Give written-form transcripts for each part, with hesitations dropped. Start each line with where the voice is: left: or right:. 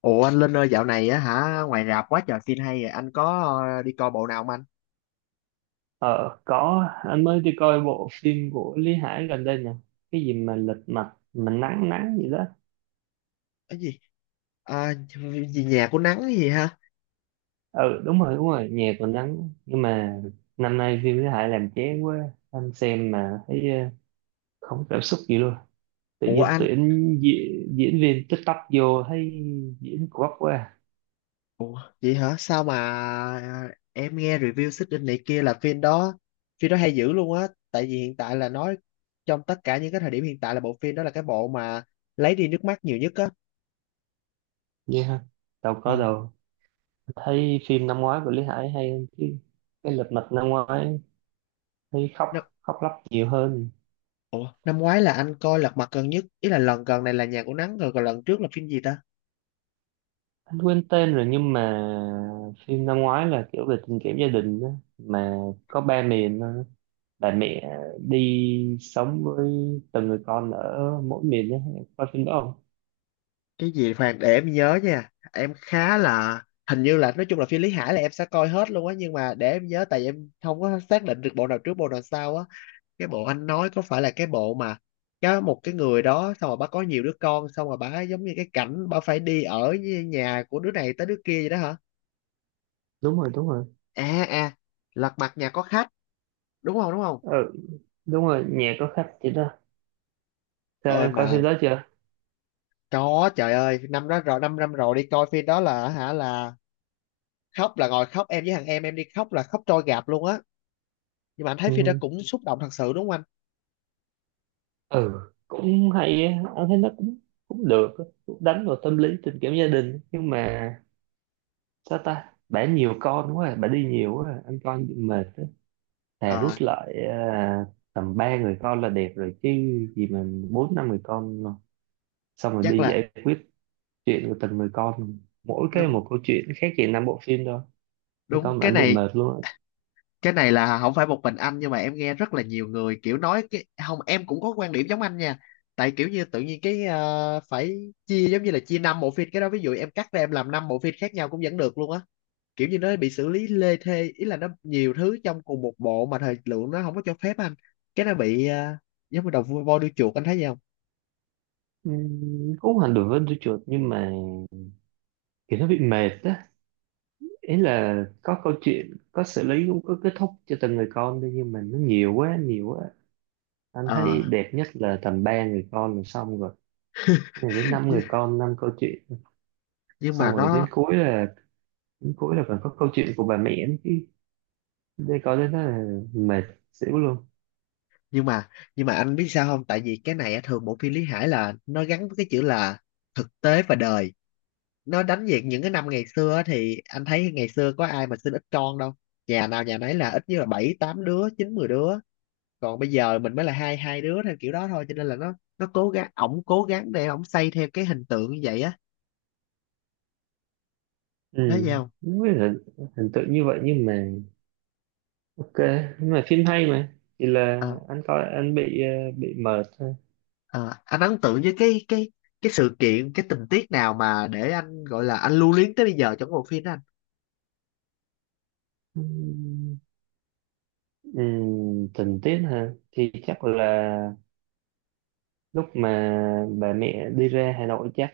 left: Ủa anh Linh ơi, dạo này á hả, ngoài rạp quá trời phim hay, rồi anh có đi coi bộ nào không anh?
right: Ờ, có, anh mới đi coi bộ phim của Lý Hải gần đây nè. Cái gì mà lật mặt, mà nắng nắng gì đó.
left: Cái gì? À, gì nhà của nắng gì hả?
right: Ừ, đúng rồi, nhà còn nắng. Nhưng mà năm nay phim Lý Hải làm chán quá. Anh xem mà thấy không có cảm xúc gì luôn. Tự
left: Ủa
right: nhiên
left: anh?
right: tuyển diễn viên tích tắp vô thấy diễn quắc quá.
left: Ủa vậy hả? Sao mà em nghe review xích đinh này kia là phim đó hay dữ luôn á, tại vì hiện tại là nói trong tất cả những cái thời điểm hiện tại là bộ phim đó là cái bộ mà lấy đi nước mắt nhiều nhất á.
right: Vậy ha, đâu có
left: Ờ.
right: đâu. Thấy phim năm ngoái của Lý Hải hay hơn chứ. Cái lật mặt năm ngoái thấy
left: Nó,
right: khóc lóc nhiều hơn.
left: ủa năm ngoái là anh coi Lật Mặt gần nhất, ý là lần gần này là nhà của nắng rồi, còn lần trước là phim gì ta?
right: Anh quên tên rồi nhưng mà phim năm ngoái là kiểu về tình cảm gia đình đó, mà có ba miền thôi. Bà mẹ đi sống với từng người con ở mỗi miền đó. Em coi phim đó không?
left: Cái gì Hoàng, để em nhớ nha, em khá là, hình như là, nói chung là phim Lý Hải là em sẽ coi hết luôn á, nhưng mà để em nhớ, tại em không có xác định được bộ nào trước bộ nào sau á. Cái bộ anh nói có phải là cái bộ mà có một cái người đó, xong rồi bà có nhiều đứa con, xong rồi bà giống như cái cảnh bà phải đi ở với nhà của đứa này tới đứa kia vậy đó hả?
right: Đúng rồi, đúng rồi.
left: À à, Lật Mặt Nhà Có Khách đúng không, đúng không?
right: Ừ, đúng rồi, nhà có khách chị đó. Sao
left: Ôi
right: em coi
left: mà
right: phim đó chưa?
left: có trời ơi, năm đó rồi, năm năm rồi, đi coi phim đó là hả là khóc, là ngồi khóc, em với thằng em đi khóc là khóc trôi gạp luôn á. Nhưng mà anh thấy phim đó
right: Ừ,
left: cũng xúc động thật sự đúng không anh?
right: ừ, cũng hay á. Anh thấy nó cũng cũng được á. Cũng đánh vào tâm lý tình cảm gia đình nhưng mà sao ta bà nhiều con quá à. Bà đi nhiều quá à. Anh coi bị mệt, thà rút
left: Ờ,
right: lại à, tầm ba người con là đẹp rồi chứ, gì mà bốn năm người con mà. Xong rồi
left: chắc
right: đi
left: là
right: giải quyết chuyện của từng người con, mỗi cái
left: đúng,
right: một câu chuyện khác gì năm bộ phim đâu. Mấy
left: đúng.
right: con mà
left: cái
right: anh bị
left: này
right: mệt luôn á.
left: cái này là không phải một mình anh, nhưng mà em nghe rất là nhiều người kiểu nói, cái không, em cũng có quan điểm giống anh nha. Tại kiểu như tự nhiên cái phải chia, giống như là chia năm bộ phim. Cái đó ví dụ em cắt ra em làm năm bộ phim khác nhau cũng vẫn được luôn á. Kiểu như nó bị xử lý lê thê, ý là nó nhiều thứ trong cùng một bộ mà thời lượng nó không có cho phép anh. Cái nó bị giống như đầu voi đuôi chuột, anh thấy gì không?
right: Cũng không hẳn đối với đứa chuột nhưng mà kiểu nó bị mệt á. Ý là có câu chuyện, có xử lý, cũng có kết thúc cho từng người con đi, nhưng mà nó nhiều quá nhiều quá. Anh
left: Ờ,
right: thấy đẹp nhất là tầm ba người con là xong rồi. Rồi đến năm người con năm câu chuyện,
left: nhưng
right: xong
left: mà
right: rồi đến
left: nó,
right: cuối là đến cuối là còn có câu chuyện của bà mẹ nữa chứ. Đi có đến đó là mệt xỉu luôn.
left: nhưng mà nhưng mà anh biết sao không, tại vì cái này á, thường bộ phim Lý Hải là nó gắn với cái chữ là thực tế và đời. Nó đánh về những cái năm ngày xưa á, thì anh thấy ngày xưa có ai mà sinh ít con đâu, nhà nào nhà nấy là ít nhất là bảy tám đứa, chín mười đứa. Còn bây giờ mình mới là hai hai đứa theo kiểu đó thôi, cho nên là nó cố gắng, ổng cố gắng để ổng xây theo cái hình tượng như vậy á. Nói
right: Ừ,
left: gì không?
right: không biết là hình tượng như vậy nhưng mà ok, nhưng mà phim hay, mà chỉ là
left: Ờ,
right: anh coi anh bị bị mệt thôi.
left: ờ, anh ấn tượng với cái cái sự kiện, cái tình tiết nào mà để anh gọi là anh lưu luyến tới bây giờ trong cái bộ phim đó anh?
right: Ừ. Ừ, tình tiết hả thì chắc là lúc mà bà mẹ đi ra Hà Nội, chắc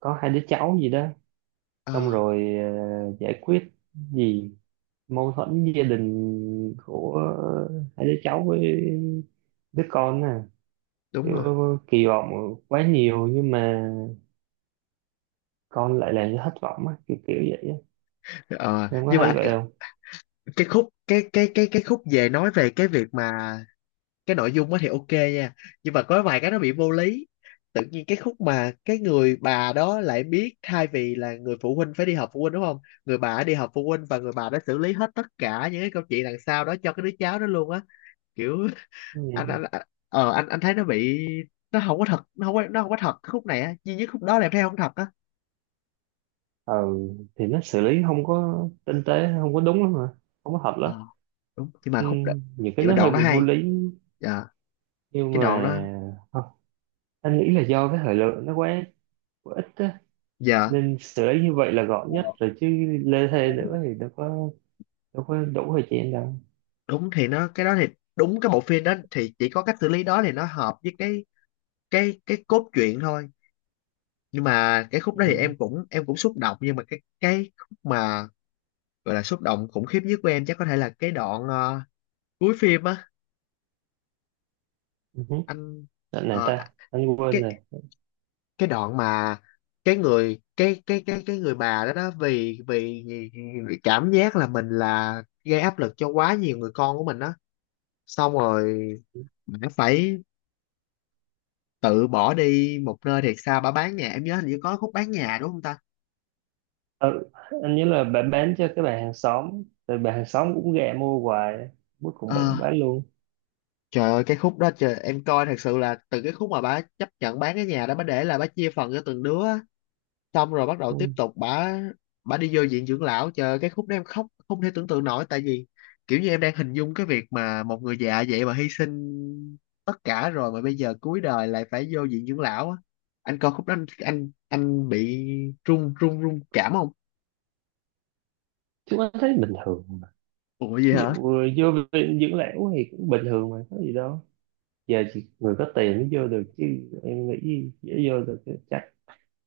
right: có hai đứa cháu gì đó.
left: Ờ,
right: Xong rồi giải quyết gì mâu thuẫn gia đình của hai đứa cháu với đứa con nè.
left: đúng
right: Kiểu
left: rồi.
right: kỳ vọng quá nhiều nhưng mà con lại làm cho thất vọng á, kiểu kiểu vậy á.
left: Ờ,
right: Em có
left: nhưng mà
right: thấy
left: anh,
right: vậy không?
left: cái khúc cái khúc về, nói về cái việc mà, cái nội dung á thì ok nha, nhưng mà có vài cái nó bị vô lý. Tự nhiên cái khúc mà cái người bà đó lại biết, thay vì là người phụ huynh phải đi họp phụ huynh đúng không, người bà đã đi họp phụ huynh và người bà đã xử lý hết tất cả những cái câu chuyện đằng sau đó cho cái đứa cháu đó luôn á. Kiểu anh
right: Ừ.
left: anh anh- anh thấy nó bị, nó không có thật, nó không có, nó không có thật. Cái khúc này á, duy nhất khúc đó là em thấy không thật á.
right: Ừ, thì nó xử lý không có tinh tế, không có đúng lắm mà không có hợp
left: Ờ,
right: lắm.
left: đúng, nhưng mà
right: Ừ.
left: khúc đó,
right: Nhiều
left: nhưng
right: cái
left: mà
right: nó hơi
left: đoạn đó
right: bị vô
left: hay.
right: lý.
left: Dạ,
right: Nhưng
left: cái đoạn đó.
right: mà không, anh nghĩ là do cái thời lượng nó quá quá ít á
left: Dạ,
right: nên xử lý như vậy là gọn nhất rồi chứ, lê thê nữa thì đâu có đủ thời gian đâu.
left: đúng, thì nó cái đó thì, đúng, cái bộ phim đó thì chỉ có cách xử lý đó thì nó hợp với cái cốt truyện thôi. Nhưng mà cái khúc đó thì
right: Ừ.
left: em cũng, em cũng xúc động, nhưng mà cái khúc mà gọi là xúc động khủng khiếp nhất của em chắc có thể là cái đoạn cuối phim á.
right: Ừ. Hứ.
left: Anh,
right: Này
left: ờ,
right: ta anh quên
left: cái
right: rồi.
left: cái đoạn mà cái người bà đó đó, vì vì vì cảm giác là mình là gây áp lực cho quá nhiều người con của mình đó, xong rồi bà phải tự bỏ đi một nơi thiệt xa, bà bán nhà, em nhớ hình như có khúc bán nhà đúng không ta?
right: Ừ, anh nhớ là bạn bán cho cái bạn hàng xóm rồi bạn hàng xóm cũng gạ mua hoài, cuối cùng
left: Ờ,
right: bạn cũng bán luôn.
left: trời ơi, cái khúc đó trời, em coi thật sự là từ cái khúc mà bà chấp nhận bán cái nhà đó, bà để là bà chia phần cho từng đứa á. Xong rồi bắt đầu tiếp
right: Ừ.
left: tục bà đi vô viện dưỡng lão, trời ơi, cái khúc đó em khóc không thể tưởng tượng nổi, tại vì kiểu như em đang hình dung cái việc mà một người già vậy mà hy sinh tất cả rồi mà bây giờ cuối đời lại phải vô viện dưỡng lão á. Anh coi khúc đó anh anh bị run run run cảm không?
right: Chứ anh thấy bình thường.
left: Ủa gì
right: Ví
left: hả?
right: dụ vô viện dưỡng lão thì cũng bình thường mà có gì đâu. Giờ chỉ người có tiền mới vô được chứ. Em nghĩ dễ vô được chứ. Chắc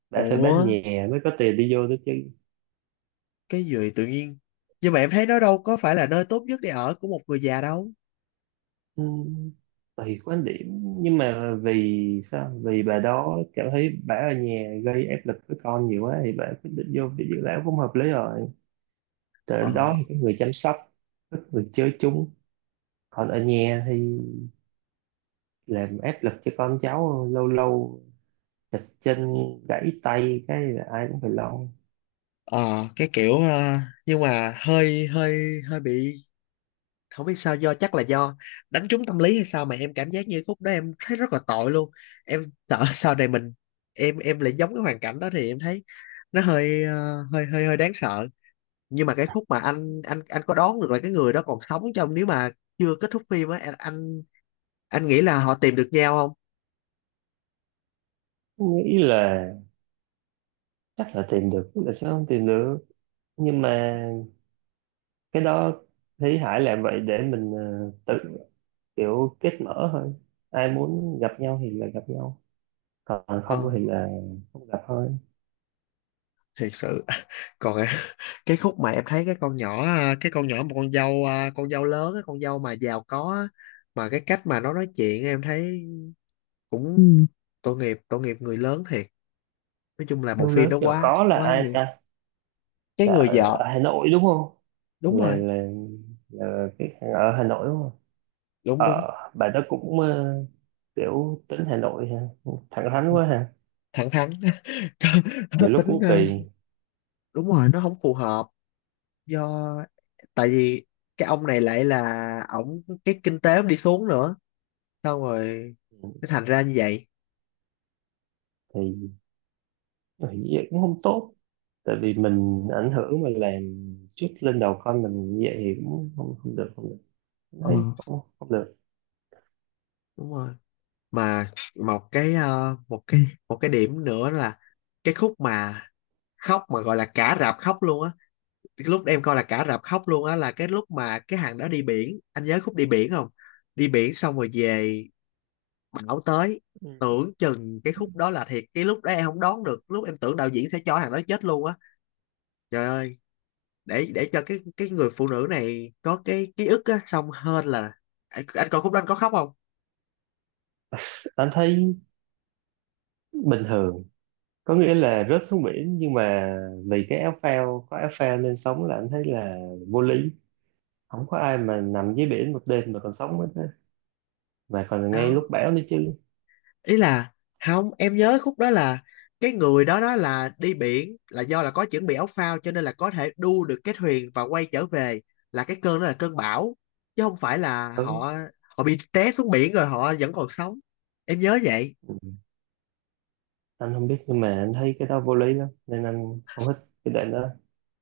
right: đã phải
left: Ủa
right: bán nhà mới có tiền đi vô được chứ.
left: cái gì tự nhiên, nhưng mà em thấy nó đâu có phải là nơi tốt nhất để ở của một người già đâu.
right: Ừ. Tùy quan điểm nhưng mà vì sao, vì bà đó cảm thấy bà ở nhà gây áp lực với con nhiều quá thì bà quyết định vô viện dưỡng lão cũng hợp lý rồi. Tới
left: Ờ,
right: lúc đó thì có người chăm sóc, có người chơi chung. Còn ở nhà thì làm áp lực cho con cháu, lâu lâu chật chân gãy tay cái là ai cũng phải lo.
left: ờ, cái kiểu nhưng mà hơi hơi hơi bị, không biết sao, do chắc là do đánh trúng tâm lý hay sao mà em cảm giác như khúc đó em thấy rất là tội luôn. Em sợ sau này mình, em lại giống cái hoàn cảnh đó thì em thấy nó hơi hơi đáng sợ. Nhưng mà cái khúc mà anh, anh có đoán được là cái người đó còn sống trong, nếu mà chưa kết thúc phim á anh nghĩ là họ tìm được nhau không?
right: Nghĩ là chắc là tìm được, là sao không tìm được. Nhưng mà cái đó thấy Hải làm vậy để mình tự kiểu kết mở thôi. Ai muốn gặp nhau thì là gặp nhau, còn
left: Ờ,
right: không thì là không gặp thôi.
left: thiệt sự. Còn cái khúc mà em thấy cái con nhỏ à, cái con nhỏ, một con dâu à, con dâu lớn á, con dâu mà giàu có á, mà cái cách mà nó nói chuyện em thấy cũng, ừ, tội nghiệp, tội nghiệp người lớn thiệt. Nói chung là bộ
right: Yêu
left: phim
right: lớn
left: đó
right: giàu
left: quá,
right: có là
left: quá
right: ai
left: nhiều.
right: ta?
left: Cái
right: Là
left: người
right: ở,
left: vợ.
right: ở Hà Nội đúng không?
left: Đúng
right: Là
left: rồi.
right: là, là cái hàng ở Hà Nội đúng không?
left: Đúng,
right: Ờ,
left: đúng.
right: bà đó cũng kiểu tính Hà Nội ha, thẳng thắn
left: Ừ,
right: quá ha.
left: thẳng thắn. Nó
right: Nhiều lúc
left: tính
right: cũng kỳ.
left: đúng, ừ, rồi nó không phù hợp, do, tại vì cái ông này lại là ổng, cái kinh tế ổng đi xuống nữa, xong rồi nó thành ra như vậy.
right: Thì thì như vậy cũng không tốt, tại vì mình ảnh hưởng mà làm chút lên đầu con mình như vậy thì cũng không không được không được. Anh
left: Ờ,
right: thấy không, không được.
left: đúng rồi. Mà một cái một cái, một cái điểm nữa là cái khúc mà khóc mà gọi là cả rạp khóc luôn á. Cái lúc em coi là cả rạp khóc luôn á là cái lúc mà cái hàng đó đi biển, anh nhớ khúc đi biển không? Đi biển xong rồi về, bão tới,
right: Ừ.
left: tưởng chừng cái khúc đó là thiệt, cái lúc đó em không đoán được, lúc em tưởng đạo diễn sẽ cho hàng đó chết luôn á. Trời ơi, để cho cái người phụ nữ này có cái ký ức á xong hơn là, anh coi khúc đó anh có khóc không?
right: Anh thấy bình thường, có nghĩa là rớt xuống biển nhưng mà vì cái áo phao, có áo phao nên sống, là anh thấy là vô lý. Không có ai mà nằm dưới biển một đêm mà còn sống hết á, mà còn ngay lúc
left: Đó,
right: bão nữa chứ.
left: ý là, không, em nhớ khúc đó là cái người đó đó là đi biển là do là có chuẩn bị áo phao cho nên là có thể đu được cái thuyền và quay trở về, là cái cơn đó là cơn bão, chứ không phải là
right: Ừ.
left: họ, họ bị té xuống biển rồi họ vẫn còn sống. Em nhớ vậy.
right: Ừ. Anh không biết nhưng mà anh thấy cái đó vô lý lắm nên anh không thích cái đoạn đó.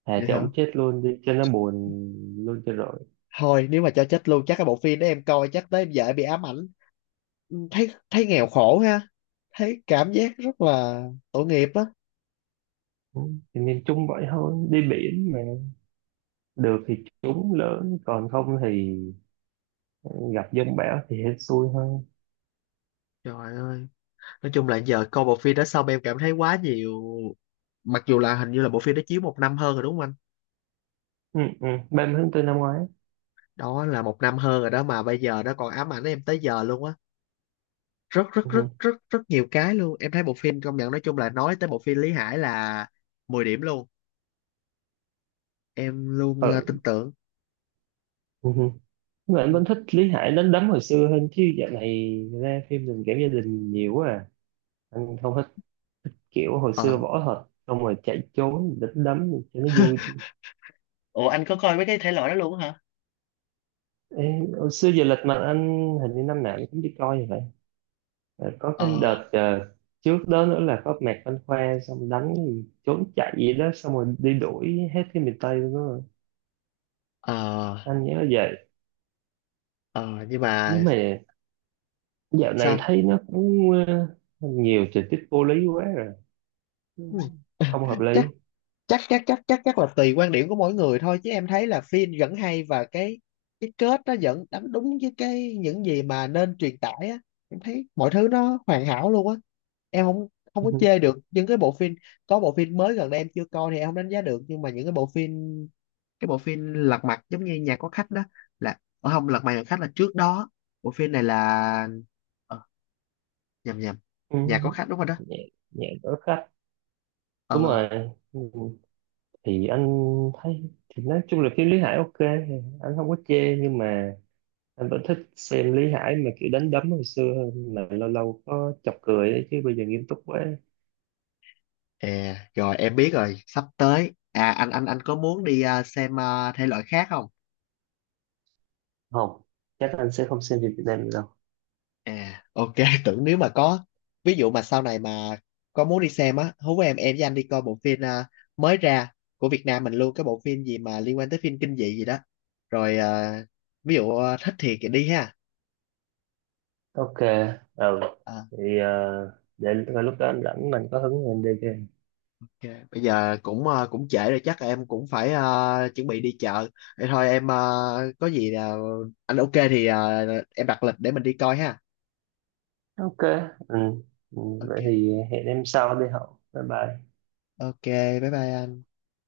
right: Thà
left: Vậy
right: cho
left: hả?
right: ông chết luôn đi cho nó buồn luôn cho rồi.
left: Thôi nếu mà cho chết luôn chắc cái bộ phim đó em coi chắc tới em vợ bị ám ảnh, thấy thấy nghèo khổ ha, thấy cảm giác rất là tội nghiệp á.
right: Ừ. Thì nên chung vậy thôi, đi biển mà được thì chúng lớn, còn không thì gặp giông bão thì hết xui hơn.
left: Trời ơi, nói chung là giờ coi bộ phim đó xong em cảm thấy quá nhiều, mặc dù là hình như là bộ phim đó chiếu một năm hơn rồi đúng không anh?
right: Ừ, ừ. 30 tháng 4 năm ngoái.
left: Đó là một năm hơn rồi đó, mà bây giờ nó còn ám ảnh em tới giờ luôn á, rất rất rất
right: Ừ.
left: rất rất nhiều cái luôn, em thấy bộ phim công nhận, nói chung là nói tới bộ phim Lý Hải là mười điểm luôn. Em luôn tin
right: Ừ.
left: tưởng.
right: Ừ. Mà anh
left: Ừ.
right: vẫn thích Lý Hải đánh đấm hồi xưa hơn chứ dạo này ra phim tình cảm gia đình nhiều quá à. Anh không, kiểu hồi
left: Ờ,
right: xưa võ thuật xong rồi chạy trốn đánh đấm cho nó vui.
left: ủa anh có coi mấy cái thể loại đó luôn á hả?
right: Ê, hồi xưa giờ lịch mà anh hình như năm nào anh cũng đi coi như vậy. Ờ, có
left: Ờ,
right: cái đợt trước đó nữa là có Mạc Văn Khoa xong đánh gì, trốn chạy gì đó xong rồi đi đuổi hết cái miền Tây luôn đó.
left: ờ,
right: Anh nhớ vậy.
left: ờ, nhưng
right: Nhưng
left: mà
right: mà dạo này
left: sao
right: thấy nó cũng nhiều tình tiết vô lý quá rồi.
left: anh? Ừ.
right: Không hợp lý.
left: chắc chắc chắc chắc chắc chắc là tùy quan điểm của mỗi người thôi, chứ em thấy là phim vẫn hay và cái kết nó vẫn đánh đúng với cái những gì mà nên truyền tải á. Em thấy mọi thứ nó hoàn hảo luôn á, em không, không có chê được những cái bộ phim. Có bộ phim mới gần đây em chưa coi thì em không đánh giá được, nhưng mà những cái bộ phim, cái bộ phim Lật Mặt giống như nhà có khách đó là không, Lật Mặt nhà có khách là trước đó, bộ phim này là ờ, nhầm nhầm,
right: Ừ,
left: nhà có khách đúng rồi đó.
right: nhẹ nhẹ đỡ khách đúng
left: Ờ,
right: rồi. Ừ, thì anh thấy thì nói chung là phim Lý Hải ok, anh không có chê nhưng mà anh vẫn thích xem Lý Hải mà kiểu đánh đấm hồi xưa hơn, mà lâu lâu có chọc cười đấy, chứ bây giờ nghiêm túc quá.
left: à, rồi em biết rồi, sắp tới. À, anh có muốn đi à, xem à, thể loại khác không?
right: Không, chắc anh sẽ không xem phim Việt Nam nữa đâu.
left: À, ok, tưởng, nếu mà có ví dụ mà sau này mà có muốn đi xem á, hú em với anh đi coi bộ phim à, mới ra, của Việt Nam mình luôn, cái bộ phim gì mà liên quan tới phim kinh dị gì đó. Rồi à, ví dụ à, thích thì đi ha.
right: Ok. Ừ,
left: À,
right: thì để rồi lúc đó anh rảnh mình có hứng thì anh đi game.
left: ok. Bây giờ cũng à, cũng trễ rồi, chắc là em cũng phải à, chuẩn bị đi chợ. Vậy thôi em à, có gì là anh ok thì à, em đặt lịch để mình đi coi ha.
right: Ok. Ừ. Ừ,
left: Ok.
right: vậy thì hẹn em sau đi hậu bye bye.
left: Ok, bye bye anh.